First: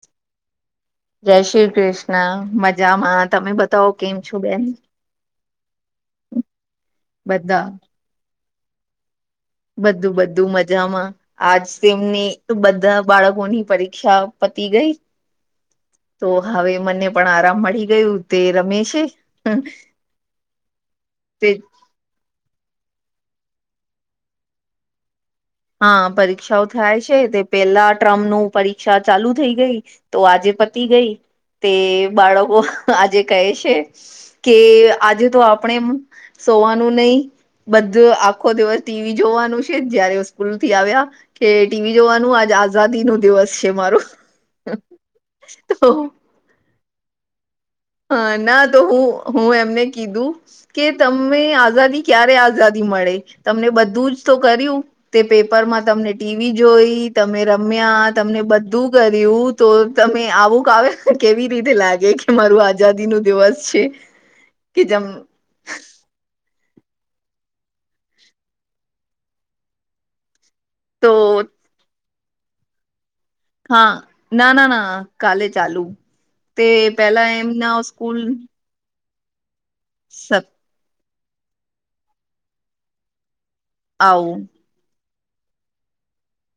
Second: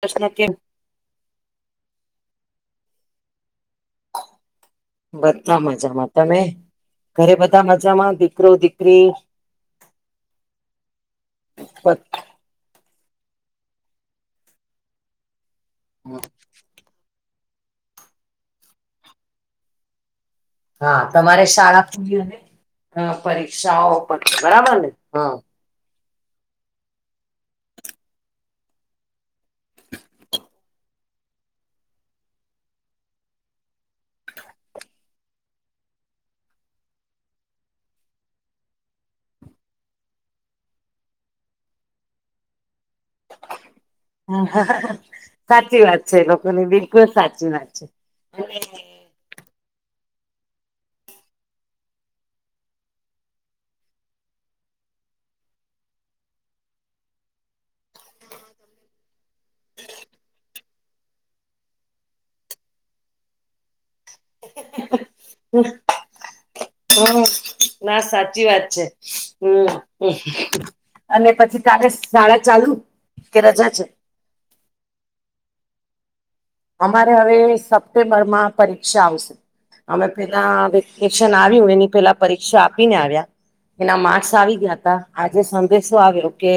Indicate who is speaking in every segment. Speaker 1: પ્રશ્ન ચેક.
Speaker 2: જય શ્રી કૃષ્ણ મજામાં તમે બતાવો કેમ છો બેન.
Speaker 1: બધા મજામાં તમે ઘરે બધા મજામાં દીકરો દીકરી.
Speaker 2: બધું બધું મજામાં આજ તેમની. તો બધા બાળકોની પરીક્ષા પતી ગઈ તો હવે મને પણ આરામ મળી ગયું તે રમે છે.
Speaker 1: હા તમારે
Speaker 2: તે
Speaker 1: શાળા ખુલીને હ પરીક્ષાઓ પ તી બરાબર ને હા.
Speaker 2: હા પરીક્ષાઓ થાય છે તે પેલા ટ્રમ્પ નું પરીક્ષા ચાલુ થઈ ગઈ તો આજે પતી ગઈ તે બાળકો આજે કહે છે. કે અજે તો આપણે સોવાનું નહી બધું આખો દિવસ ટીવી જોવાનું છે જ જયારે સ્કૂલ થી આવ્યા કે ટીવી જોવાનું આજ આઝાદી નો દિવસ છે મારો
Speaker 1: સાચી
Speaker 2: તો
Speaker 1: વાત છે લોકોની બિલકુલ સાચી વાત છે.
Speaker 2: હા ના તો હું હું એમને કીધું. કે તમને આઝાદી ક્યારે આઝાદી મળે તમને બધું જ તો કર્યું. તે પેપર માં તમને ટીવી જોઈ તમે રમ્યા તમને બધું કર્યું. તો તમે આવુંકાવ કેવી રીતે લાગે કે મારું આજ આઝાદી નો દિવસ છે કે જેમ
Speaker 1: હમ. હમ ના સાચી વાત છે હમ
Speaker 2: તો
Speaker 1: અને પછી તારે શાડા ચાલુ. કે રજા છે
Speaker 2: હા ના ના ના કાલે ચાલુ તે
Speaker 1: અમારે
Speaker 2: પેલા
Speaker 1: હવે
Speaker 2: એમના સ્કૂલ.
Speaker 1: સપ્ટેમ્બરમાં પરીક્ષા આવશે અમે
Speaker 2: સપ
Speaker 1: પેલા વેક્સનેશન આવ્યું એની પેલા પરીક્ષા આપીને આવ્યા એના માર્સ
Speaker 2: આવું
Speaker 1: આવી ગયા તા આજે સંદેશો આવ્યો કે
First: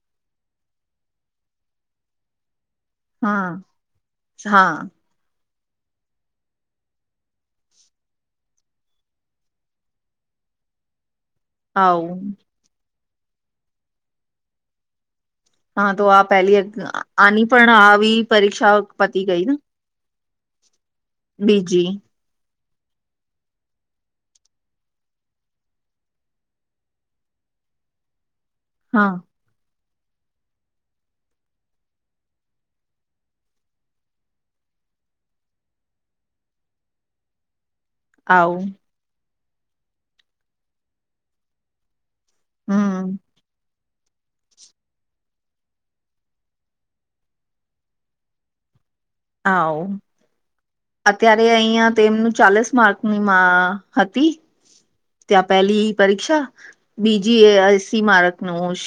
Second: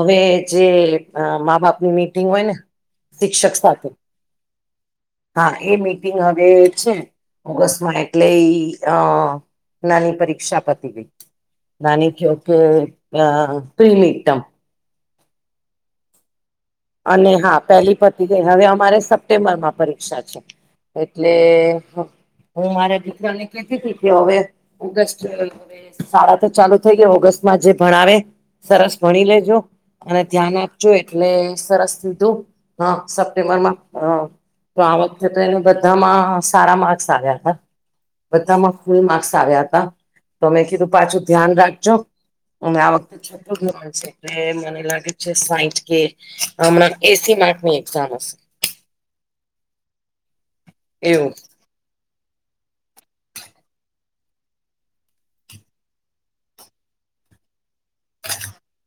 Speaker 1: હવે જે મા બાપની મીટિંગ હોય ને શિક્ષક
Speaker 2: હા
Speaker 1: સાથે
Speaker 2: હા.
Speaker 1: હા એ મીટિંગ હવે છે. ઓગસ્ટ માં એટલે ઈ અ નાની પરીક્ષા પતી ગઈ. નાની
Speaker 2: આવું
Speaker 1: કેો કે આ પ્રિમીતમ
Speaker 2: હા તો આપ પહેલી
Speaker 1: અને
Speaker 2: આની
Speaker 1: હા
Speaker 2: પણ
Speaker 1: પેલી
Speaker 2: આવી
Speaker 1: પતી ગઈ હવે
Speaker 2: પરીક્ષા
Speaker 1: અમારે
Speaker 2: પતી ગઈ ને
Speaker 1: સપ્ટેમ્બરમાં પરીક્ષા છે એટલે
Speaker 2: બીજી
Speaker 1: હું મારા દીકરાને કેતી કે હવે ઓગસ્ટ શાળા તો ચાલુ થઈ ગયા ઓગસ્ટમાં જે ભણાવ સરસ
Speaker 2: હા
Speaker 1: ભણી લેજો અને ધ્યાન આપજો એટલે સરસીધું હા સપ્ટેમ્બર માં હ તો આ વખતે તો એને બધામાં સારા માર્ક્સ આવ્યા હતા
Speaker 2: આવું
Speaker 1: બધામાં ખુલ માર્ક્સ આવ્યા હતા તમે કીધું પાછું ધ્યાન રાખજો અને આ
Speaker 2: હમ
Speaker 1: વખતે છઠુ ધોરણ છે એટલે મને લાગે છે સાઈઠ કે હમણાં એસી માર્ક્સ ની એક્ઝામ હશે
Speaker 2: હા
Speaker 1: એવું
Speaker 2: અત્યારે અહિયાં તેમનું ચાલીસ માર્ક ની માં હતી ત્યાં પેલી પરીક્ષા બીજી અશી માર્ષનું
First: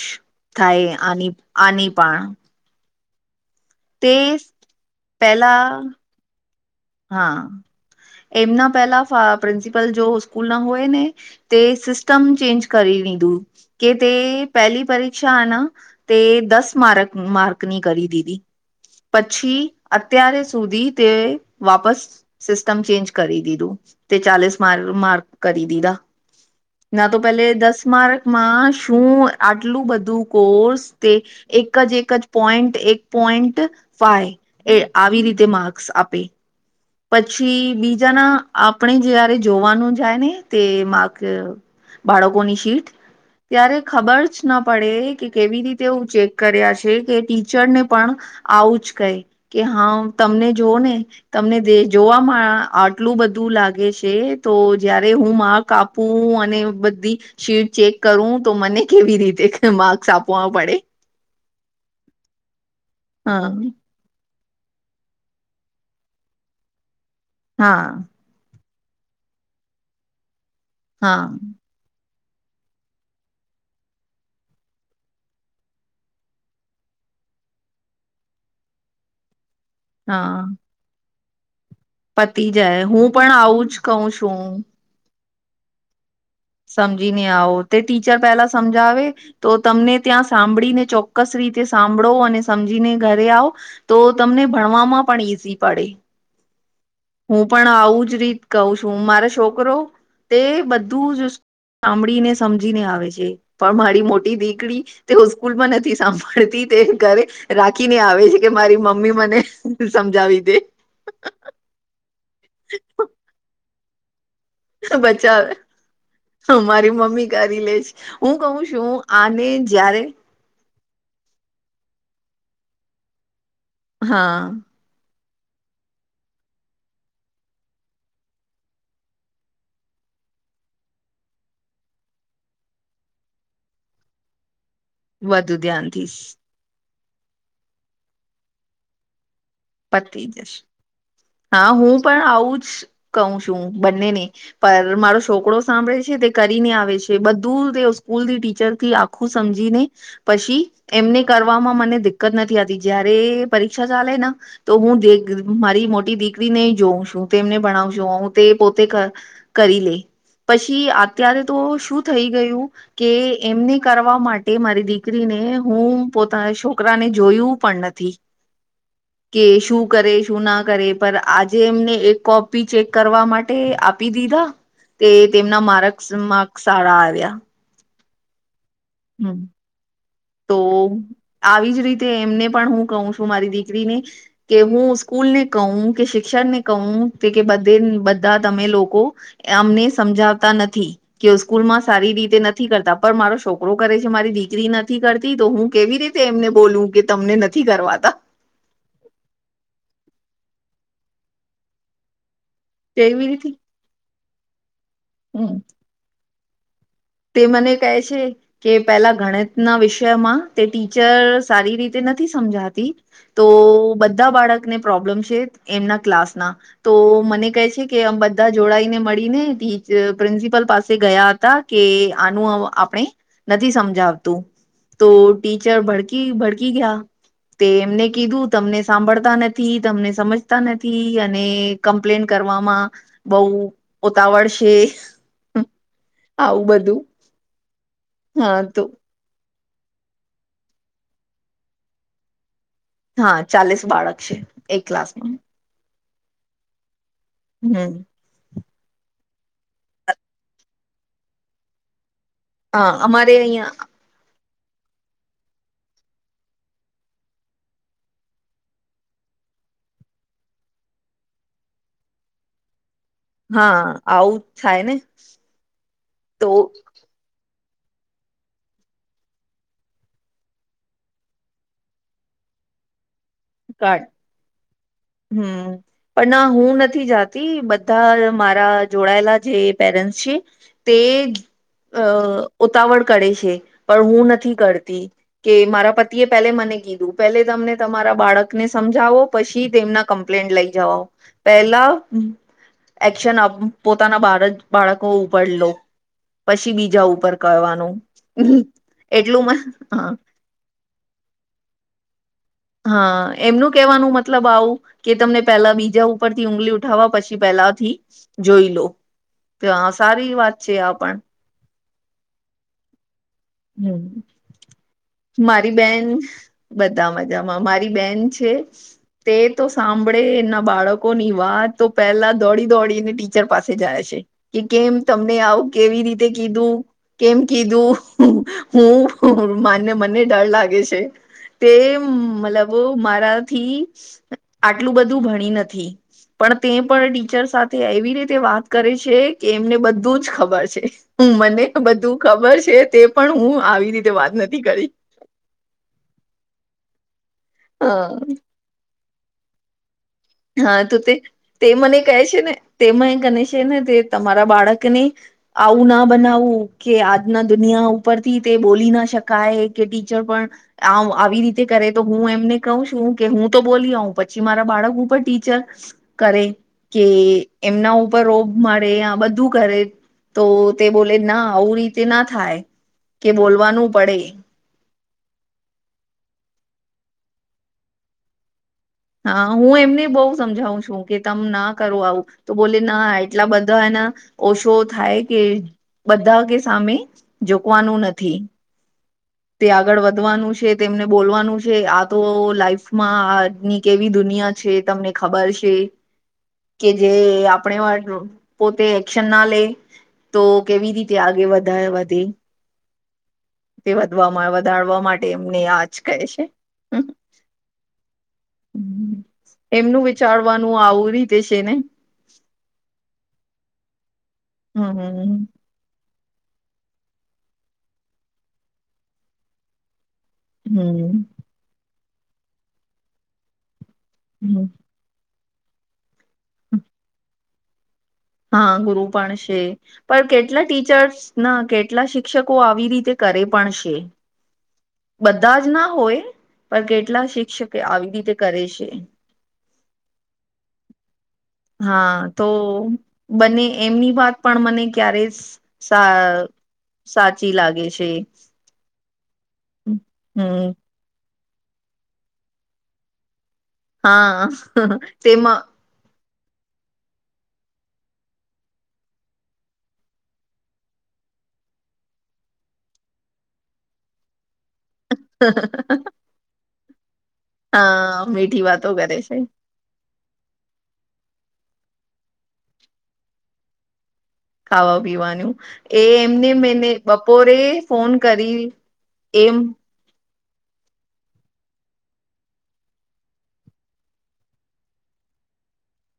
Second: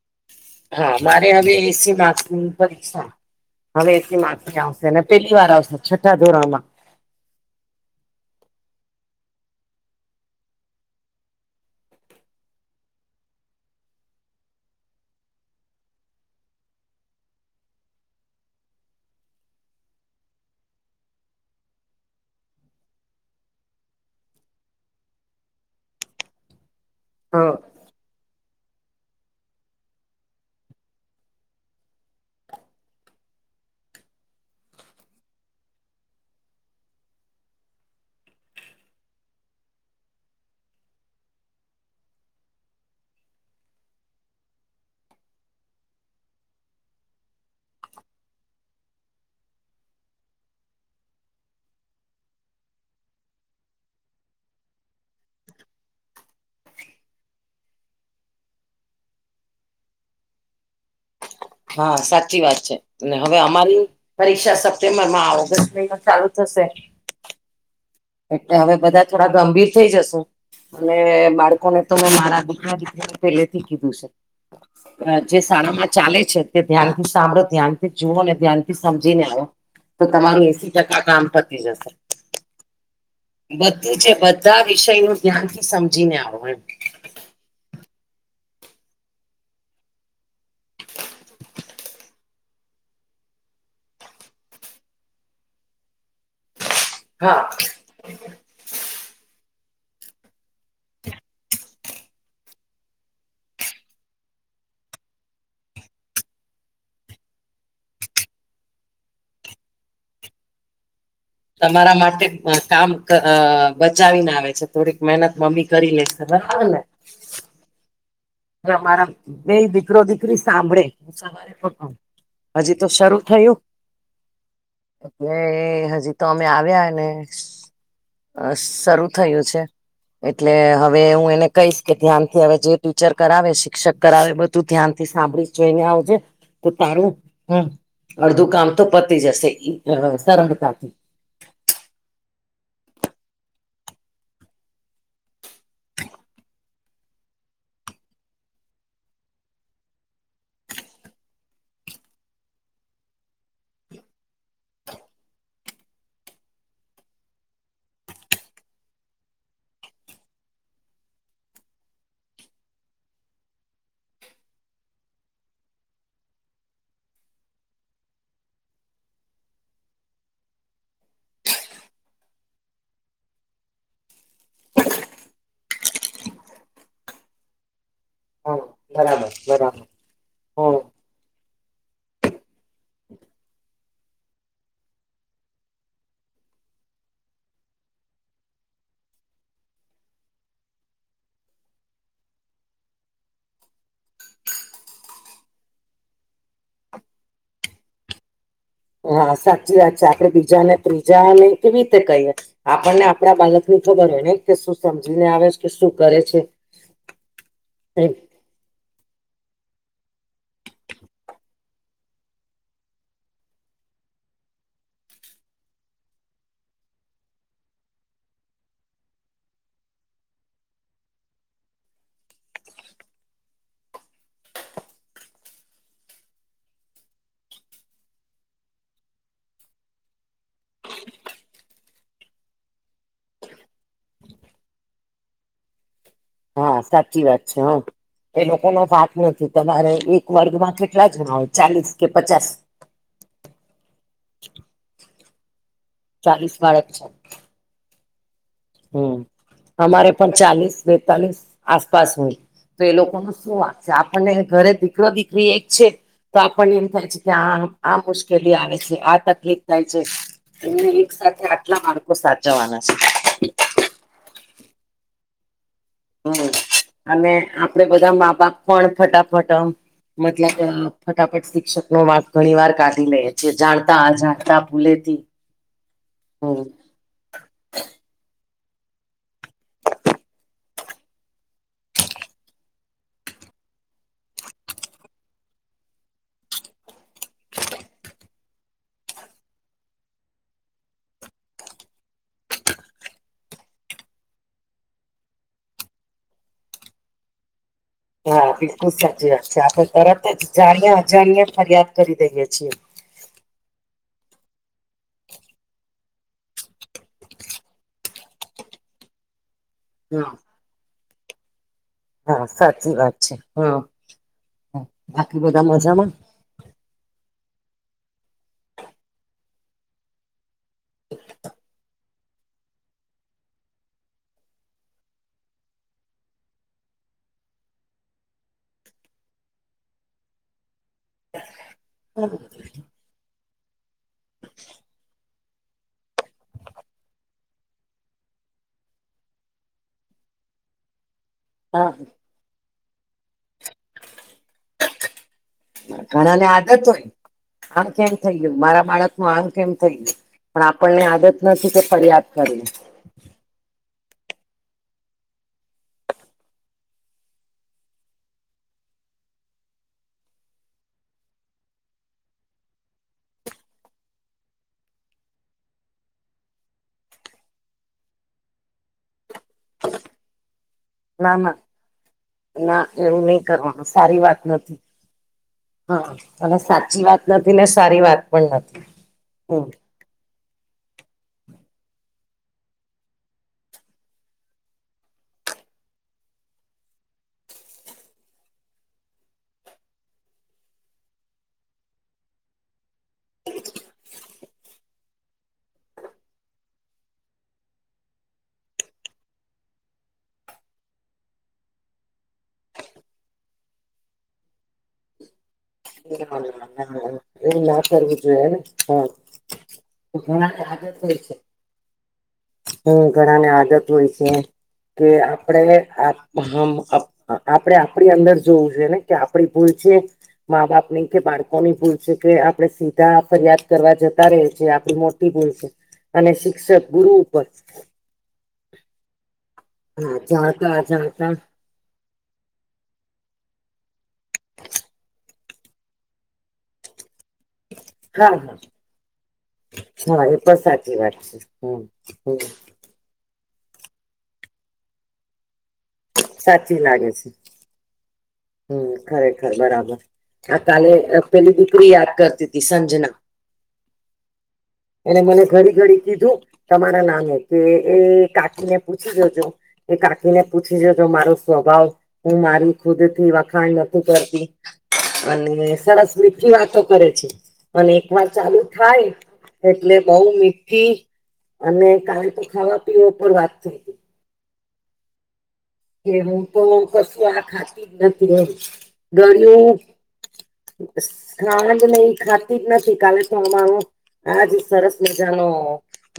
Speaker 2: થાય
Speaker 1: હા મારે
Speaker 2: આની
Speaker 1: હવે
Speaker 2: આની
Speaker 1: એસી
Speaker 2: પણ
Speaker 1: માર્ક્સની પરીક્ષા હવે
Speaker 2: તે
Speaker 1: એસી માર્ક્સ ની આવશે અને પેલી વાર
Speaker 2: પેલા
Speaker 1: આવશે છઠ્ઠા ધોરણમાં
Speaker 2: હા એમના પેલા પ્રિન્સિપલ જો સ્કૂલ ના હોય ને તે સિસ્ટમ ચેન્જ કરી લીધું કે તે પેલી પરીક્ષાના તે દસ માારક માર્ક્સ ની કરી દીદી પછી અત્ય્યારે સુધી તે વાપસ સિસ્ટમ ચેન્જ કરી દીધું તે ચાલીસ મા માર્ક કરી દીધા ના તો પેલે
Speaker 1: હા
Speaker 2: દસ માર્કમાં શું આટલું બધું કોર્સ તે એક જ એક જ પોઈન્ટ એક પોઈન્ટ ફાઈ એ આવી રીતે માર્ક્સ આપે પછી બીજાના આપણે જયારે જોવાનું જાય ને તે માક બાડોકોની શીટ ત્યારે ખબર જ ના પડે કે કેવી રીતે એ ચેક કર્યા છે કે ટીચરને પણ આવું જ કઈ કે હા તમને જોવ ને તમને જોવાવામાં આટલું બધું લાગે છે તો જયારે હું મા કાપવું અને બધી શીટ ચેક કરવું તો મને કેવી રીતે માર્ક્સ આપવા પડે
Speaker 1: હા સાચી વાત છે અને હવે
Speaker 2: હા
Speaker 1: અમારી પરીક્ષા સપ્ટેમ્બર માં ઓગસ્ટ મહિનો ચાલુ થશે
Speaker 2: હા
Speaker 1: એટલે હવે બધા થોડા ગંભીર થઈ જશુ અને
Speaker 2: હા
Speaker 1: બાળકોને તો મેં મારા દીકરા દીરા પહેલેથી કીધું છે જે શાળામાં ચાલે છે તે ધ્યાન થી સાંભળો ધ્યાન થી જુઓ ને ધ્યાન થી સમજીને આવો તો તમારું એસી ટકા કામ પતી જશે
Speaker 2: પતિ જાય હું પણ આવું જ કઉ છું
Speaker 1: એનું ધ્યાનથી સમજીને આવ
Speaker 2: સમજીીને આઓ તે ટીચર પહેલા સમજાવે તો તમને ત્યાં સાંભળીને ચોક્કસ રીતે સાંભળો અને સમજીને ઘરે આવો તો તમને ભણવામાં પણ ઈઝી પડે
Speaker 1: હા
Speaker 2: હું પણ આવું જ રીત કહું છું મારા છોકરો તે બધું જ સાંભળીને સમજીને આવે છે પણ મારી મોટી દીકરી તેઓ સ્કૂલ માં નથી સાંભળતી તે ઘરે રાખીને આવે છે કે મારી મમ્મી મને સમજાવી દે
Speaker 1: તમારા માટે કામ બચાવીને આવે છે થોડીક મહેનત
Speaker 2: બચ્ચા
Speaker 1: મમ્મી કરી લેશેર ને
Speaker 2: મારી મમ્મી કરી લેશ હું કઉ
Speaker 1: હવે
Speaker 2: છું
Speaker 1: અમારા
Speaker 2: આને
Speaker 1: બે દીકરો
Speaker 2: જયારે
Speaker 1: સાંભળે હ સવારેક હજી તો શરૂ થયું
Speaker 2: હા
Speaker 1: એ હજી તો અમે આવ્યા ને અ શરૂ થયું છે એટલે હવે હું એને કહીશ કે ધ્યાન થી હવે જે [unintelligible] કરાવે શિક્ષક કરાવે બધું ધ્યાન થી સાંભળી
Speaker 2: વધુ
Speaker 1: જોઈ ને
Speaker 2: ધ્યાનથી
Speaker 1: આવજે તો તારું હ અડધું કામ તો પતી જશે
Speaker 2: પતી જશે
Speaker 1: સરળતાથી
Speaker 2: હા હું પણ આવું જ કહ છું બંનેને પર મારો છોકરોો સાંભળે છે તે કરીને આવે છે બધું તે સ્કૂલ થી ટીચરથી આખું સમજીને પછી એમને કરવામાં મને દિકકત નથી આવતી જયારે પરીક્ષા ચાલે ને તો હું દેગ મારી મોટી દીકરીને જોઉં છું તેમને ભણાવશું હું તે પોતે કરી લે પછી અત્યારે તો શું થઈ ગયું કે એમને કરવા માટે મારી દીકરીને હું પોતાના છોકરાને જોયું પણ નથી કે શું કરે શું ના કરે પર આજે એમને એક કોપી ચેક કરવા માટે આપી દીધા તે તેમના માર્ક માર્કસ સારા આવ્યા
Speaker 1: હા બરાબર
Speaker 2: હમ્મ
Speaker 1: બરાબર
Speaker 2: તો
Speaker 1: હમ
Speaker 2: આવી જ રીતે એમને પણ હું કહું છું મારી દીકરીને કે હું સ્કૂલ ને કહું કે શિક્ષણ ને કહ કે કે બધ બધા તમે લોકો અમને સમજાવતા નથી કે સ્કૂલ માં સારી રીતે નથી કરતા પણ મારો શોખ છોકરો કરે છે મારી દીકરી નથી કરતી તો હું કેવી રીતે એમને બોલું કે તમને નથી કરવાતા
Speaker 1: હા સાચી વાત છે આપડે બીજાને ત્રીજાને કેવી રીતે કહીએએ આપણને
Speaker 2: કેવી
Speaker 1: આપણા
Speaker 2: રીતે
Speaker 1: બાલક ની ખબર હોય ને કે શું સમજીને આવે
Speaker 2: હમ
Speaker 1: છે કે શું કરે છે
Speaker 2: તે મને કહે
Speaker 1: એમ
Speaker 2: છે કે પેલા ગણિત ના વિષયમાં તે ટીચર સારી રીતે નથી સમજાતી તો બધા બાળકને પ્રોબ્લેમ છે એમના ક્લાસના તો મને કહે છે કે આમ બધા જોડાઈને મળીને ટી પ્રિન્સિપલ પાસે ગયા હતા કે આનું આપણે નથી સમજાવતું તો ટીચર ભડકી ભડકી ગયા તે એમને કીધું તમને સાંભળતા નથી તમને સમજતા નથી અને કમ્પ્લેન કરવામાં બહુ ઉતાવળ છે આવું
Speaker 1: હા
Speaker 2: બધું
Speaker 1: સાચી વાત છે હ એ
Speaker 2: હા
Speaker 1: લોકો ન
Speaker 2: તો
Speaker 1: સા નથી તમારે એક વર્ગમાં કેટલા જણા હોય ચાલીસ કે પચાસ
Speaker 2: હા ચાલીસ બાળક છે એક ક્લાસ માં
Speaker 1: ચાલીસ બાળક છે
Speaker 2: હમ્મ
Speaker 1: હમ્મ અમારે પણ ચાલીસ બેતાલીસ આસપાસ હોય તો
Speaker 2: હા
Speaker 1: એ લોકો ન
Speaker 2: અમારે
Speaker 1: શું વાક
Speaker 2: અહિયાં
Speaker 1: છે આપણને ઘરે દીકરા દીકરી એક છે તો આપણ એમ થાય છે કે આ આ મુશ્કેલી આવે છે આ તકલીફ થાય છે એમને એક સાથે આટલા બાળકો સાચવવાના છે
Speaker 2: હા આવું જ થાય ને
Speaker 1: હમ્મ
Speaker 2: તો
Speaker 1: અને આપડે બધા મા બાપ પણ ફટાફટ મતલબ ફટાફટ શિક્ષક નો માર્ગ ઘણી વાર કાઢી લે જે જાણતા
Speaker 2: કાઢ
Speaker 1: અજણતા ભૂલેતી હમ્મ
Speaker 2: થી જતી બધા મારા જોડાયેલા જે પેરેન્ટસ છે તે અ ઉતાવળ કરે છે પણ હું નથી કરતી કે મારા પતિએ પેલે મને કીધું પેલે તમને તમારા બાળકને સમજાવો પછી તેમના કમ્પ્લેન્ટ લઈ જવાઓ પેલા એક્શન પોતાના બાળ બાળકો ઉપાર લો પછી બીજા ઉપર કરવાનું
Speaker 1: હા બિલકુલ સાચી
Speaker 2: એટલું
Speaker 1: વાત
Speaker 2: હ
Speaker 1: છે આપણે તરત જ જાણ્યા અજાણય ફરિયાદ કરી દઈએ છીએ
Speaker 2: હા એમનું કેવાનું મતલબ આવું કે તમને પેલા બીજા ઉપરથી ઊગલી ઉઠાવવા પછી પહેલાથી જોઈ લો તો સારી
Speaker 1: હા.
Speaker 2: વાત છે આ પણ
Speaker 1: હા સાચી વાત છે હા બાકી
Speaker 2: હમ
Speaker 1: બધા
Speaker 2: મારી
Speaker 1: મજામાં
Speaker 2: બેન બધા મજામાં મારી બેન છે તે તો સાંભળે એના બાળકો ની વાત તો પહેલા દોડી દોડીને ટીચર પાસે જાય છે કે કેમ તમને આવું કેવી રીતે કીધું કેમ કીધું હું મને ડર લાગે છે તે મતલબ મારાથી આટલું બધું ભણી નથી પણ તે પણ ટીચર સાથે એવી રીતે વાત કરે છે કે એમને બધું જ ખબર છે હ મને બધું ખબર છે તે પણ હું આવી રીતે વાત નથી કરી
Speaker 1: ઘણા ને આદત હોય આમ
Speaker 2: હા
Speaker 1: કેમ થય ગયું મારા બાળક નું આમ કેમ થઈ ગયું
Speaker 2: હા તો
Speaker 1: પણ આપણને
Speaker 2: તે
Speaker 1: આદત
Speaker 2: તે
Speaker 1: નથી કે
Speaker 2: મને કહે
Speaker 1: ફરિયાદ
Speaker 2: છે ને
Speaker 1: કરીએ
Speaker 2: તેમાં ગને છે ને તે તમારા બાળકની આવું ના બનાવવું કે આજના દુનિયા ઉપરથી તે બોલી ના શકાય કે ટીચર પણ આવ આવી રીતે કરે તો હું એમને કઉ છું કે હું તો બોલી આવ પછી મારા બાળક પડ ટીચર કરે કે એમના ઉપર રોગ મળે આ બધું કરે તો તે બોલે ના આવું રીતે ના થાય
Speaker 1: ના એવું
Speaker 2: કે
Speaker 1: નહી કરવાનું
Speaker 2: બોલવાનું પડે.
Speaker 1: સારી
Speaker 2: [inaudible] [inaudible]
Speaker 1: વાત નથી હા અને સાચી વાત નથી ને સારી વાત પણ નથી.
Speaker 2: હા
Speaker 1: હમ
Speaker 2: હું એમને બઉ. સમજાવું છું કે તમ ના કરો આવું તો બોલે ના એટલા બધા એને. ઓશો થાય કે બધા કે સામે જોકવાનું નથી. તે આગળ વધવાનું છે તેમને બોલવાનું છે આ તો લાઈફ. માં ની કેવી દુનિયા છે તમને ખબર છે. કે જે આપણે વાર પોતે એક્શન ના લે. તો કેવી રીતે આગે વધારે વધે. વધમાં વધારવા માટે એમને આ.
Speaker 1: [unintelligible] એવું નાં કરવું જોઈ હેણે.
Speaker 2: એમનું
Speaker 1: હા
Speaker 2: વિચારવાનું
Speaker 1: ઘણા
Speaker 2: આવું
Speaker 1: [unintelligible] છે
Speaker 2: રીતે ને
Speaker 1: હું ઘણાને આદત હોય છે કે
Speaker 2: હમ
Speaker 1: આપણેે. હ આપે આપડી અંદર જોવું છે ને કે આપડી ભૂલ છે. મા બાપ ની કે
Speaker 2: હમ
Speaker 1: બાળકોની ભૂલ છે કે આપણે સીધા ફરિયાદ કરવા જતા રઈ
Speaker 2: હમ.
Speaker 1: છે આપડે મો [unintelligible] અને શિક્ષક ગુરુ ઉપર
Speaker 2: હા ગુરુ પણ છે
Speaker 1: હા
Speaker 2: પણ કેટલા
Speaker 1: જાણતા
Speaker 2: ટીચર્સ
Speaker 1: જાણતા
Speaker 2: ના કેટલા સિખ શિક્ષકો આવી રીતે કરે પણ છે.
Speaker 1: [inaudible]
Speaker 2: બધા જ ના હોય પણ કેટલા શિક્ષકે આવી
Speaker 1: હા
Speaker 2: રીતે
Speaker 1: હા
Speaker 2: કરે છે.
Speaker 1: હા એ પણ સાચી વાત છે. હમ
Speaker 2: હા
Speaker 1: હમ
Speaker 2: તો બને એમની વાત પણ મને ક્યારે. સા
Speaker 1: સાચી લાગે છે
Speaker 2: સાચી લાગે છે.
Speaker 1: હમ ખરેખર બરાબર આ
Speaker 2: હમ
Speaker 1: કાલે પેલી દીકરી યાદ કરતી હતી સંજના.
Speaker 2: હા
Speaker 1: અને મને
Speaker 2: તેમાં
Speaker 1: ઘડી ઘડી કીધું. તમારા નામે કે એ કાકીને પૂછી જોજો. એ કાકીને પૂછી જોજો મારો સ્વભાવ હું મારી ખુદ. વખાણ નથી કરતી અને સરસ [unintelligible] વાતો કરે છે અને એક
Speaker 2: હા
Speaker 1: વાર ચાલુ
Speaker 2: મીઠી વાતો
Speaker 1: થાય.
Speaker 2: કરે છે
Speaker 1: એટલે બઉ મીઠી અને કાલ તો ખાવા પીવા પર વાત થઈ.
Speaker 2: ખાવા પીવાનું. એ
Speaker 1: કે હું
Speaker 2: એમને
Speaker 1: તો
Speaker 2: મેને
Speaker 1: કશું આ
Speaker 2: બપોરે
Speaker 1: ખાતી જ
Speaker 2: ફોન
Speaker 1: નથી એમ
Speaker 2: કરી એમ
Speaker 1: ગળ્યું સ ખાન્ડને ઈ ખાતી જ નથી કાલે તો અમાવો આજ સરસ મજાનો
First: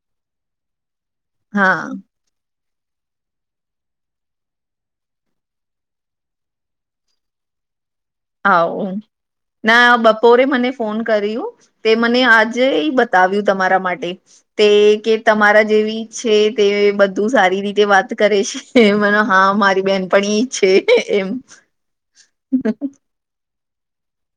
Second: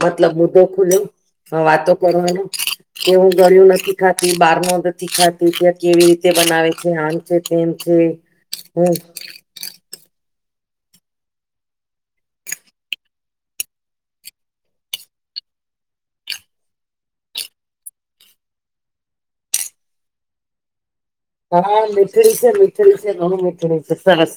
Speaker 1: મતલબ મુદ્દો ખુલ્યો. હ
Speaker 2: હા
Speaker 1: વાતો કરવાનો કે હું ગળ્યું નથી ખા કંઈ બારનુ નથી ખાતી ત્યાં કેવી રીતે બનાવે છે, આમ છે તેમ છે.
Speaker 2: હા ઉ
Speaker 1: હમ
Speaker 2: ના બપોરે મને ફોન કર્યું તે મને આજેય બતાવ્યું તમારા માટે. તે કે તમારા જેવી છે તે બધું સારી રીતે વાત કરે છે. એ મને હા મારી બહેનપણી છે. એમ
Speaker 1: હા મીઠડી છે મીઠડી છે ઘણું મીઠડી છે સરસ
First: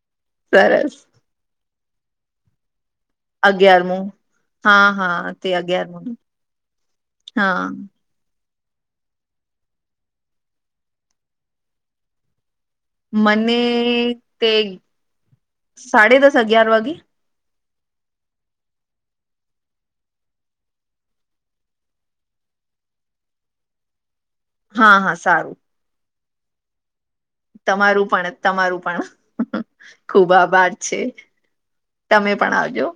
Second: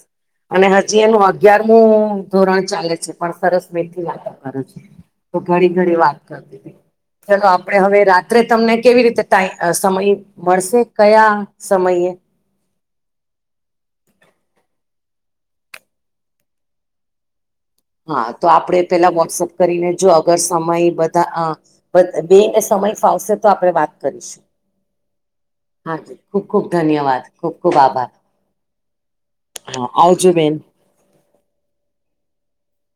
Speaker 1: અને
Speaker 2: સરસ
Speaker 1: હજી એનું અગિયારમું ધોરણ ચાલે છે. પણ સરસ
Speaker 2: અગિયારમું
Speaker 1: મેઠી વાતો કરે છે
Speaker 2: હા હા
Speaker 1: તો
Speaker 2: તે
Speaker 1: ઘડી ઘડી
Speaker 2: અગિયારમું
Speaker 1: વાત કરતી તી. ચાલો
Speaker 2: હા
Speaker 1: આપડે હવે રા ત્રે તમને કેવી રીતે ટાઈ સમય મળશે કયા સમયે?
Speaker 2: મને તે સાડે દસ અગિયાર વાગી.
Speaker 1: હા તો આપડે પેહલા વોટ્સઅપ કરીને જો અગર સમય બધા અ બેયને સમય ફાવશે તો આપણે વાત કરીશું.
Speaker 2: હા હા સારું.
Speaker 1: હા જી ખૂબ ખૂબ ધન્યવાદ. ખુબ ખુબ
Speaker 2: તમારું
Speaker 1: આભાર
Speaker 2: પણ તમારું પણ
Speaker 1: હા આવજો
Speaker 2: ખુબ
Speaker 1: બેન.
Speaker 2: આભાર. છે તમે પણ આવજો.